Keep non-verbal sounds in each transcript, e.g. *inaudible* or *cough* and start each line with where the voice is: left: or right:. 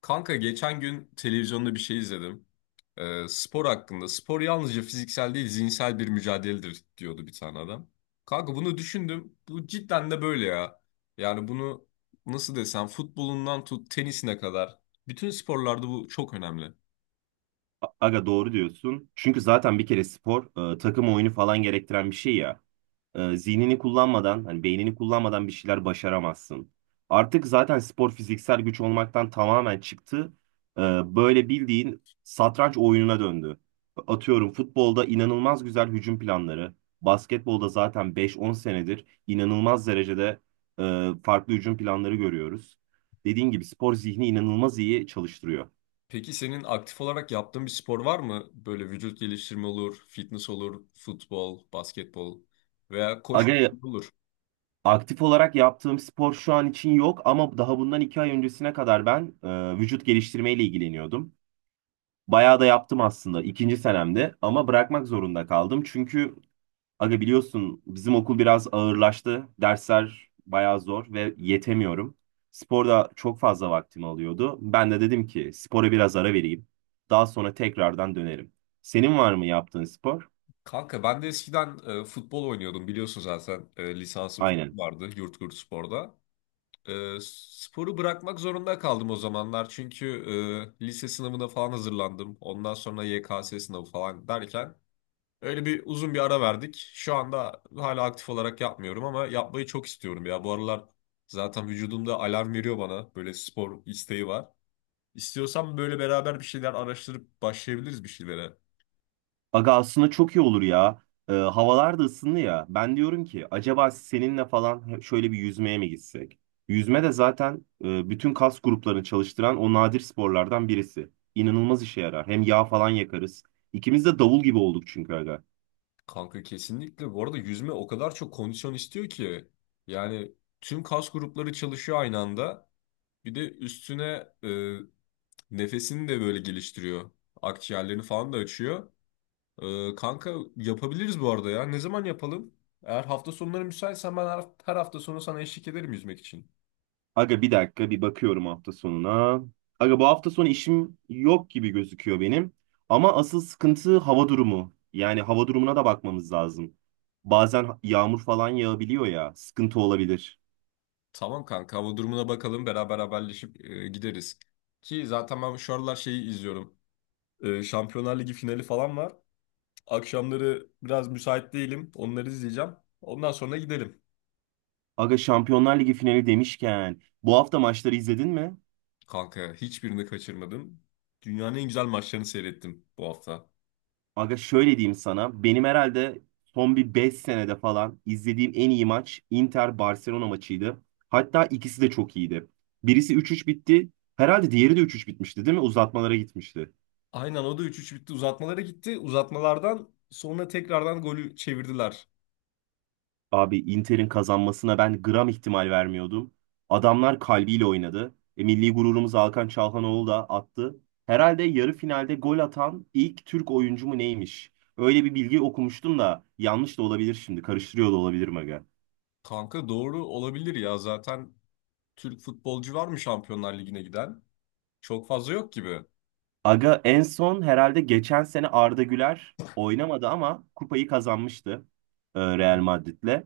left: Kanka geçen gün televizyonda bir şey izledim. Spor hakkında. Spor yalnızca fiziksel değil zihinsel bir mücadeledir diyordu bir tane adam. Kanka bunu düşündüm. Bu cidden de böyle ya. Yani bunu nasıl desem futbolundan tut tenisine kadar. Bütün sporlarda bu çok önemli.
right: Aga doğru diyorsun. Çünkü zaten bir kere spor takım oyunu falan gerektiren bir şey ya. Zihnini kullanmadan, hani beynini kullanmadan bir şeyler başaramazsın. Artık zaten spor fiziksel güç olmaktan tamamen çıktı. E, Böyle bildiğin satranç oyununa döndü. Atıyorum futbolda inanılmaz güzel hücum planları, basketbolda zaten 5-10 senedir inanılmaz derecede farklı hücum planları görüyoruz. Dediğin gibi spor zihni inanılmaz iyi çalıştırıyor.
left: Peki senin aktif olarak yaptığın bir spor var mı? Böyle vücut geliştirme olur, fitness olur, futbol, basketbol veya koşma
right: Aga
left: olur.
right: aktif olarak yaptığım spor şu an için yok ama daha bundan 2 ay öncesine kadar ben vücut geliştirmeyle ilgileniyordum. Bayağı da yaptım aslında ikinci senemde ama bırakmak zorunda kaldım. Çünkü aga biliyorsun bizim okul biraz ağırlaştı. Dersler bayağı zor ve yetemiyorum. Sporda çok fazla vaktimi alıyordu. Ben de dedim ki spora biraz ara vereyim. Daha sonra tekrardan dönerim. Senin var mı yaptığın spor?
left: Kanka ben de eskiden futbol oynuyordum biliyorsun zaten lisansım falan
right: Aynen.
left: vardı Yurtgurt Spor'da. Sporu bırakmak zorunda kaldım o zamanlar çünkü lise sınavına falan hazırlandım. Ondan sonra YKS sınavı falan derken öyle bir uzun bir ara verdik. Şu anda hala aktif olarak yapmıyorum ama yapmayı çok istiyorum ya. Bu aralar zaten vücudumda alarm veriyor bana böyle spor isteği var. İstiyorsan böyle beraber bir şeyler araştırıp başlayabiliriz bir şeylere.
right: Aga aslında çok iyi olur ya. Havalar da ısındı ya. Ben diyorum ki acaba seninle falan şöyle bir yüzmeye mi gitsek? Yüzme de zaten bütün kas gruplarını çalıştıran o nadir sporlardan birisi. İnanılmaz işe yarar. Hem yağ falan yakarız. İkimiz de davul gibi olduk çünkü aga.
left: Kanka kesinlikle. Bu arada yüzme o kadar çok kondisyon istiyor ki. Yani tüm kas grupları çalışıyor aynı anda. Bir de üstüne nefesini de böyle geliştiriyor. Akciğerlerini falan da açıyor. Kanka yapabiliriz bu arada ya. Ne zaman yapalım? Eğer hafta sonları müsaitsen ben her hafta sonu sana eşlik ederim yüzmek için.
right: Aga bir dakika bir bakıyorum hafta sonuna. Aga bu hafta sonu işim yok gibi gözüküyor benim. Ama asıl sıkıntı hava durumu. Yani hava durumuna da bakmamız lazım. Bazen yağmur falan yağabiliyor ya. Sıkıntı olabilir.
left: Tamam kanka hava durumuna bakalım. Beraber haberleşip gideriz. Ki zaten ben şu aralar şeyi izliyorum. Şampiyonlar Ligi finali falan var. Akşamları biraz müsait değilim. Onları izleyeceğim. Ondan sonra gidelim.
right: Aga Şampiyonlar Ligi finali demişken bu hafta maçları izledin mi?
left: Kanka hiçbirini kaçırmadım. Dünyanın en güzel maçlarını seyrettim bu hafta.
right: Aga şöyle diyeyim sana. Benim herhalde son bir 5 senede falan izlediğim en iyi maç Inter-Barcelona maçıydı. Hatta ikisi de çok iyiydi. Birisi 3-3 bitti. Herhalde diğeri de 3-3 bitmişti değil mi? Uzatmalara gitmişti.
left: Aynen o da üç üç bitti. Uzatmalara gitti. Uzatmalardan sonra tekrardan golü çevirdiler.
right: Abi Inter'in kazanmasına ben gram ihtimal vermiyordum. Adamlar kalbiyle oynadı. Milli gururumuz Hakan Çalhanoğlu da attı. Herhalde yarı finalde gol atan ilk Türk oyuncu mu neymiş? Öyle bir bilgi okumuştum da yanlış da olabilir şimdi. Karıştırıyor da olabilirim aga.
left: Kanka doğru olabilir ya. Zaten Türk futbolcu var mı Şampiyonlar Ligi'ne giden? Çok fazla yok gibi. Hı
right: Aga en son herhalde geçen sene Arda Güler oynamadı ama kupayı kazanmıştı Real
left: hı.
right: Madrid'le.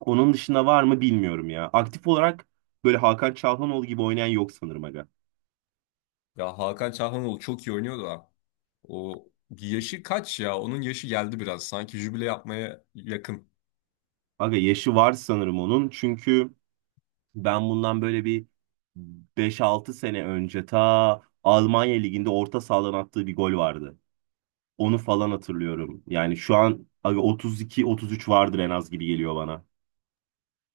right: Onun dışında var mı bilmiyorum ya. Aktif olarak böyle Hakan Çalhanoğlu gibi oynayan yok sanırım aga.
left: Ya Hakan Çalhanoğlu çok iyi oynuyor da. O yaşı kaç ya? Onun yaşı geldi biraz. Sanki jübile yapmaya yakın.
right: Aga yaşı var sanırım onun. Çünkü ben bundan böyle bir 5-6 sene önce ta Almanya Ligi'nde orta sahadan attığı bir gol vardı. Onu falan hatırlıyorum. Yani şu an aga 32-33 vardır en az gibi geliyor bana.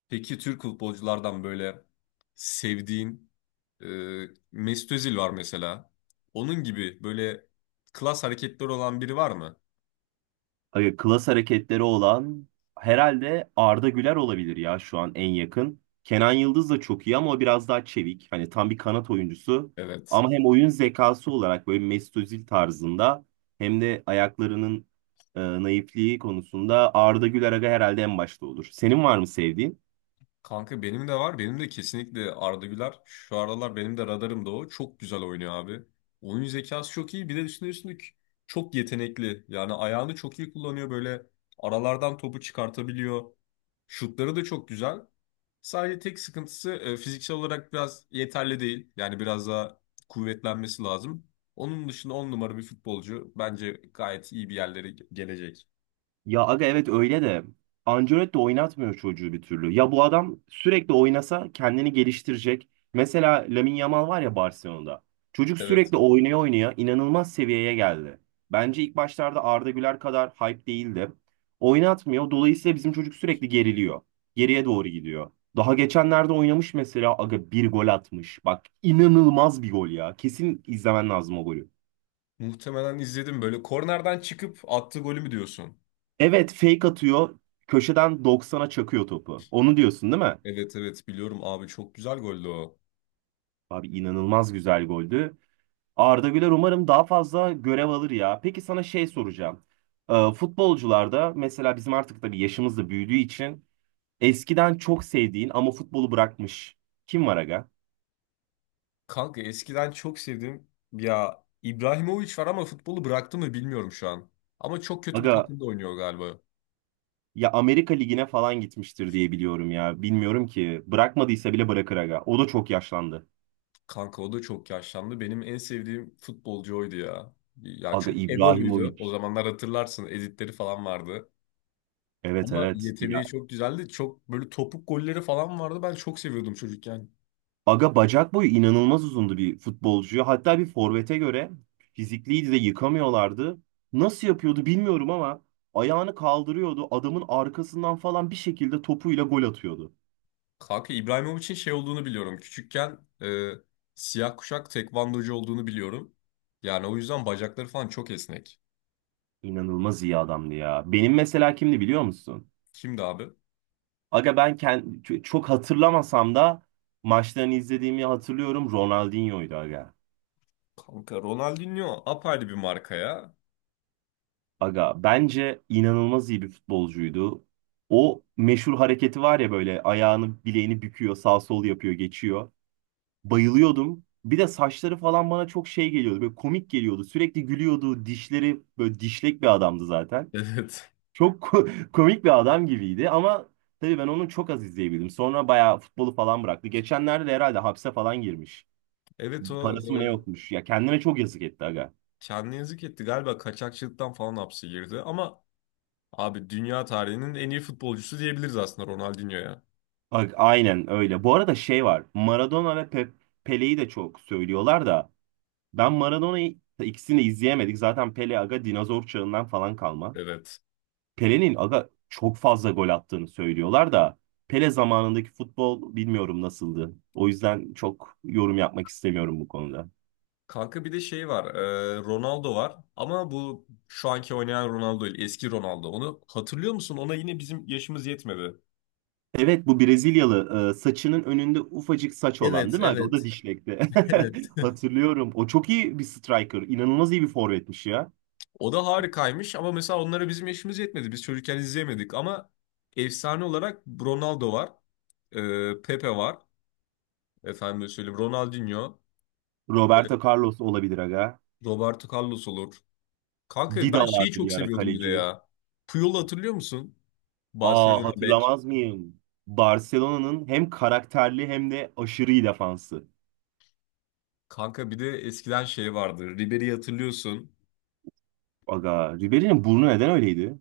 left: Peki Türk futbolculardan böyle sevdiğin, e, Mesut Özil var mesela. Onun gibi böyle klas hareketleri olan biri var mı?
right: Klas hareketleri olan herhalde Arda Güler olabilir ya şu an en yakın. Kenan Yıldız da çok iyi ama o biraz daha çevik. Hani tam bir kanat oyuncusu.
left: Evet.
right: Ama hem oyun zekası olarak böyle Mesut Özil tarzında hem de ayaklarının naifliği konusunda Arda Güler aga herhalde en başta olur. Senin var mı sevdiğin?
left: Kanka benim de var. Benim de kesinlikle Arda Güler. Şu aralar benim de radarımda o. Çok güzel oynuyor abi. Oyun zekası çok iyi. Bir de üstüne üstlük çok yetenekli. Yani ayağını çok iyi kullanıyor. Böyle aralardan topu çıkartabiliyor. Şutları da çok güzel. Sadece tek sıkıntısı fiziksel olarak biraz yeterli değil. Yani biraz daha kuvvetlenmesi lazım. Onun dışında on numara bir futbolcu. Bence gayet iyi bir yerlere gelecek.
right: Ya aga evet öyle de Ancelotti oynatmıyor çocuğu bir türlü. Ya bu adam sürekli oynasa kendini geliştirecek. Mesela Lamine Yamal var ya Barcelona'da. Çocuk
left: Evet.
right: sürekli oynaya oynaya inanılmaz seviyeye geldi. Bence ilk başlarda Arda Güler kadar hype değildi. Oynatmıyor. Dolayısıyla bizim çocuk sürekli geriliyor. Geriye doğru gidiyor. Daha geçenlerde oynamış mesela aga bir gol atmış. Bak inanılmaz bir gol ya. Kesin izlemen lazım o golü.
left: Muhtemelen izledim. Böyle kornerden çıkıp attığı golü mü diyorsun?
right: Evet fake atıyor. Köşeden 90'a çakıyor topu. Onu diyorsun değil mi?
left: Evet, evet, biliyorum abi çok güzel goldü o.
right: Abi inanılmaz güzel goldü. Arda Güler umarım daha fazla görev alır ya. Peki sana şey soracağım. Futbolcularda mesela bizim artık tabii yaşımız da büyüdüğü için eskiden çok sevdiğin ama futbolu bırakmış. Kim var aga?
left: Kanka eskiden çok sevdim. Ya İbrahimovic var ama futbolu bıraktı mı bilmiyorum şu an. Ama çok kötü bir
right: Aga
left: takımda oynuyor galiba.
right: ya Amerika Ligi'ne falan gitmiştir diye biliyorum ya. Bilmiyorum ki. Bırakmadıysa bile bırakır aga. O da çok yaşlandı.
left: Kanka o da çok yaşlandı. Benim en sevdiğim futbolcu oydu ya. Ya
right: Aga
left: çok egoluydu. O
right: İbrahimovic.
left: zamanlar hatırlarsın editleri falan vardı.
right: Evet,
left: Ama
right: evet.
left: yeteneği çok güzeldi. Çok böyle topuk golleri falan vardı. Ben çok seviyordum çocukken.
right: Aga bacak boyu inanılmaz uzundu bir futbolcuya. Hatta bir forvete göre fizikliydi de yıkamıyorlardı. Nasıl yapıyordu bilmiyorum ama ayağını kaldırıyordu. Adamın arkasından falan bir şekilde topuyla gol atıyordu.
left: Kanka İbrahimovic'in şey olduğunu biliyorum. Küçükken siyah kuşak tekvandocu olduğunu biliyorum. Yani o yüzden bacakları falan çok esnek.
right: İnanılmaz iyi adamdı ya. Benim mesela kimdi biliyor musun?
left: Kimdi abi?
right: Aga ben çok hatırlamasam da maçlarını izlediğimi hatırlıyorum. Ronaldinho'ydu aga.
left: Kanka Ronaldinho apayrı bir marka ya.
right: Aga bence inanılmaz iyi bir futbolcuydu. O meşhur hareketi var ya böyle ayağını bileğini büküyor, sağ sol yapıyor, geçiyor. Bayılıyordum. Bir de saçları falan bana çok şey geliyordu. Böyle komik geliyordu. Sürekli gülüyordu. Dişleri böyle dişlek bir adamdı zaten.
left: Evet.
right: Çok *laughs* komik bir adam gibiydi ama tabii ben onu çok az izleyebildim. Sonra bayağı futbolu falan bıraktı. Geçenlerde de herhalde hapse falan girmiş.
left: Evet o
right: Parası mı ne yokmuş. Ya kendine çok yazık etti aga.
left: kendine yazık etti. Galiba kaçakçılıktan falan hapse girdi. Ama abi dünya tarihinin en iyi futbolcusu diyebiliriz aslında Ronaldinho'ya.
right: Bak aynen öyle. Bu arada şey var. Maradona ve Pele'yi de çok söylüyorlar da ben Maradona'yı ikisini de izleyemedik. Zaten Pele aga dinozor çağından falan kalma.
left: Evet.
right: Pele'nin aga çok fazla gol attığını söylüyorlar da Pele zamanındaki futbol bilmiyorum nasıldı. O yüzden çok yorum yapmak istemiyorum bu konuda.
left: Kanka bir de şey var. Ronaldo var. Ama bu şu anki oynayan Ronaldo değil. Eski Ronaldo. Onu hatırlıyor musun? Ona yine bizim yaşımız yetmedi.
right: Evet bu Brezilyalı saçının önünde ufacık saç olan
left: Evet,
right: değil mi abi? O da
left: evet,
right: dişlekti.
left: *laughs* evet.
right: *laughs* Hatırlıyorum. O çok iyi bir striker. İnanılmaz iyi bir forvetmiş ya.
left: O da harikaymış ama mesela onlara bizim yaşımız yetmedi. Biz çocukken izleyemedik ama efsane olarak Ronaldo var. Pepe var. Efendim söyleyeyim Ronaldinho. e,
right: Roberto Carlos olabilir aga.
left: Roberto Carlos olur. Kanka
right: Dida
left: ben şeyi
right: vardı
left: çok
right: bir ara
left: seviyordum bir de
right: kaleci.
left: ya. Puyol'u hatırlıyor musun?
right: Aa
left: Barcelona bek.
right: hatırlamaz mıyım? Barcelona'nın hem karakterli hem de aşırı iyi defansı.
left: Kanka bir de eskiden şey vardı. Ribery'i hatırlıyorsun.
right: Aga Ribery'nin burnu neden öyleydi?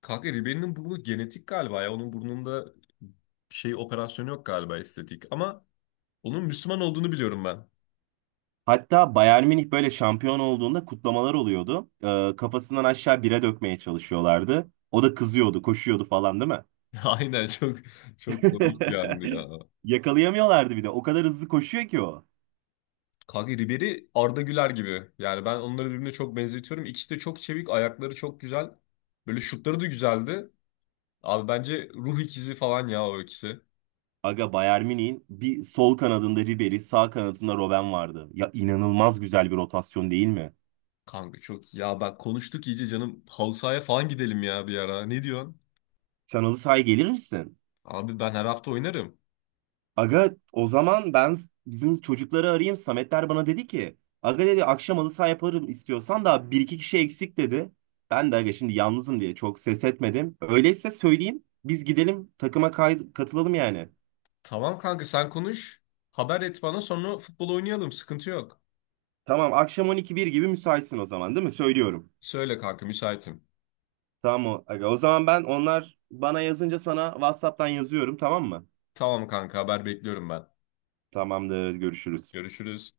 left: Kanka Ribery'nin burnu genetik galiba ya. Onun burnunda şey operasyonu yok galiba estetik. Ama onun Müslüman olduğunu biliyorum ben.
right: Hatta Bayern Münih böyle şampiyon olduğunda kutlamalar oluyordu. Kafasından aşağı bire dökmeye çalışıyorlardı. O da kızıyordu, koşuyordu falan değil mi?
left: *laughs* Aynen çok komik bir andı ya.
right: *laughs* Yakalayamıyorlardı bir de. O kadar hızlı koşuyor ki o.
left: Kanka Ribery Arda Güler gibi. Yani ben onları birbirine çok benzetiyorum. İkisi de çok çevik, ayakları çok güzel. Böyle şutları da güzeldi. Abi bence ruh ikizi falan ya o ikisi.
right: Aga Bayern Münih'in bir sol kanadında Ribery, sağ kanadında Robben vardı. Ya inanılmaz güzel bir rotasyon değil mi?
left: Kanka çok ya bak konuştuk iyice canım halı sahaya falan gidelim ya bir ara. Ne diyorsun?
right: Sen halı sahaya gelir misin?
left: Abi ben her hafta oynarım.
right: Aga o zaman ben bizim çocukları arayayım. Sametler bana dedi ki aga dedi akşam halı saha yaparım istiyorsan da bir iki kişi eksik dedi. Ben de aga şimdi yalnızım diye çok ses etmedim. Öyleyse söyleyeyim biz gidelim takıma katılalım yani.
left: Tamam kanka sen konuş. Haber et bana sonra futbol oynayalım. Sıkıntı yok.
right: Tamam akşam 12-1 gibi müsaitsin o zaman değil mi? Söylüyorum.
left: Söyle kanka müsaitim.
right: Tamam aga o zaman ben onlar bana yazınca sana WhatsApp'tan yazıyorum tamam mı?
left: Tamam kanka haber bekliyorum ben.
right: Tamamdır görüşürüz.
left: Görüşürüz.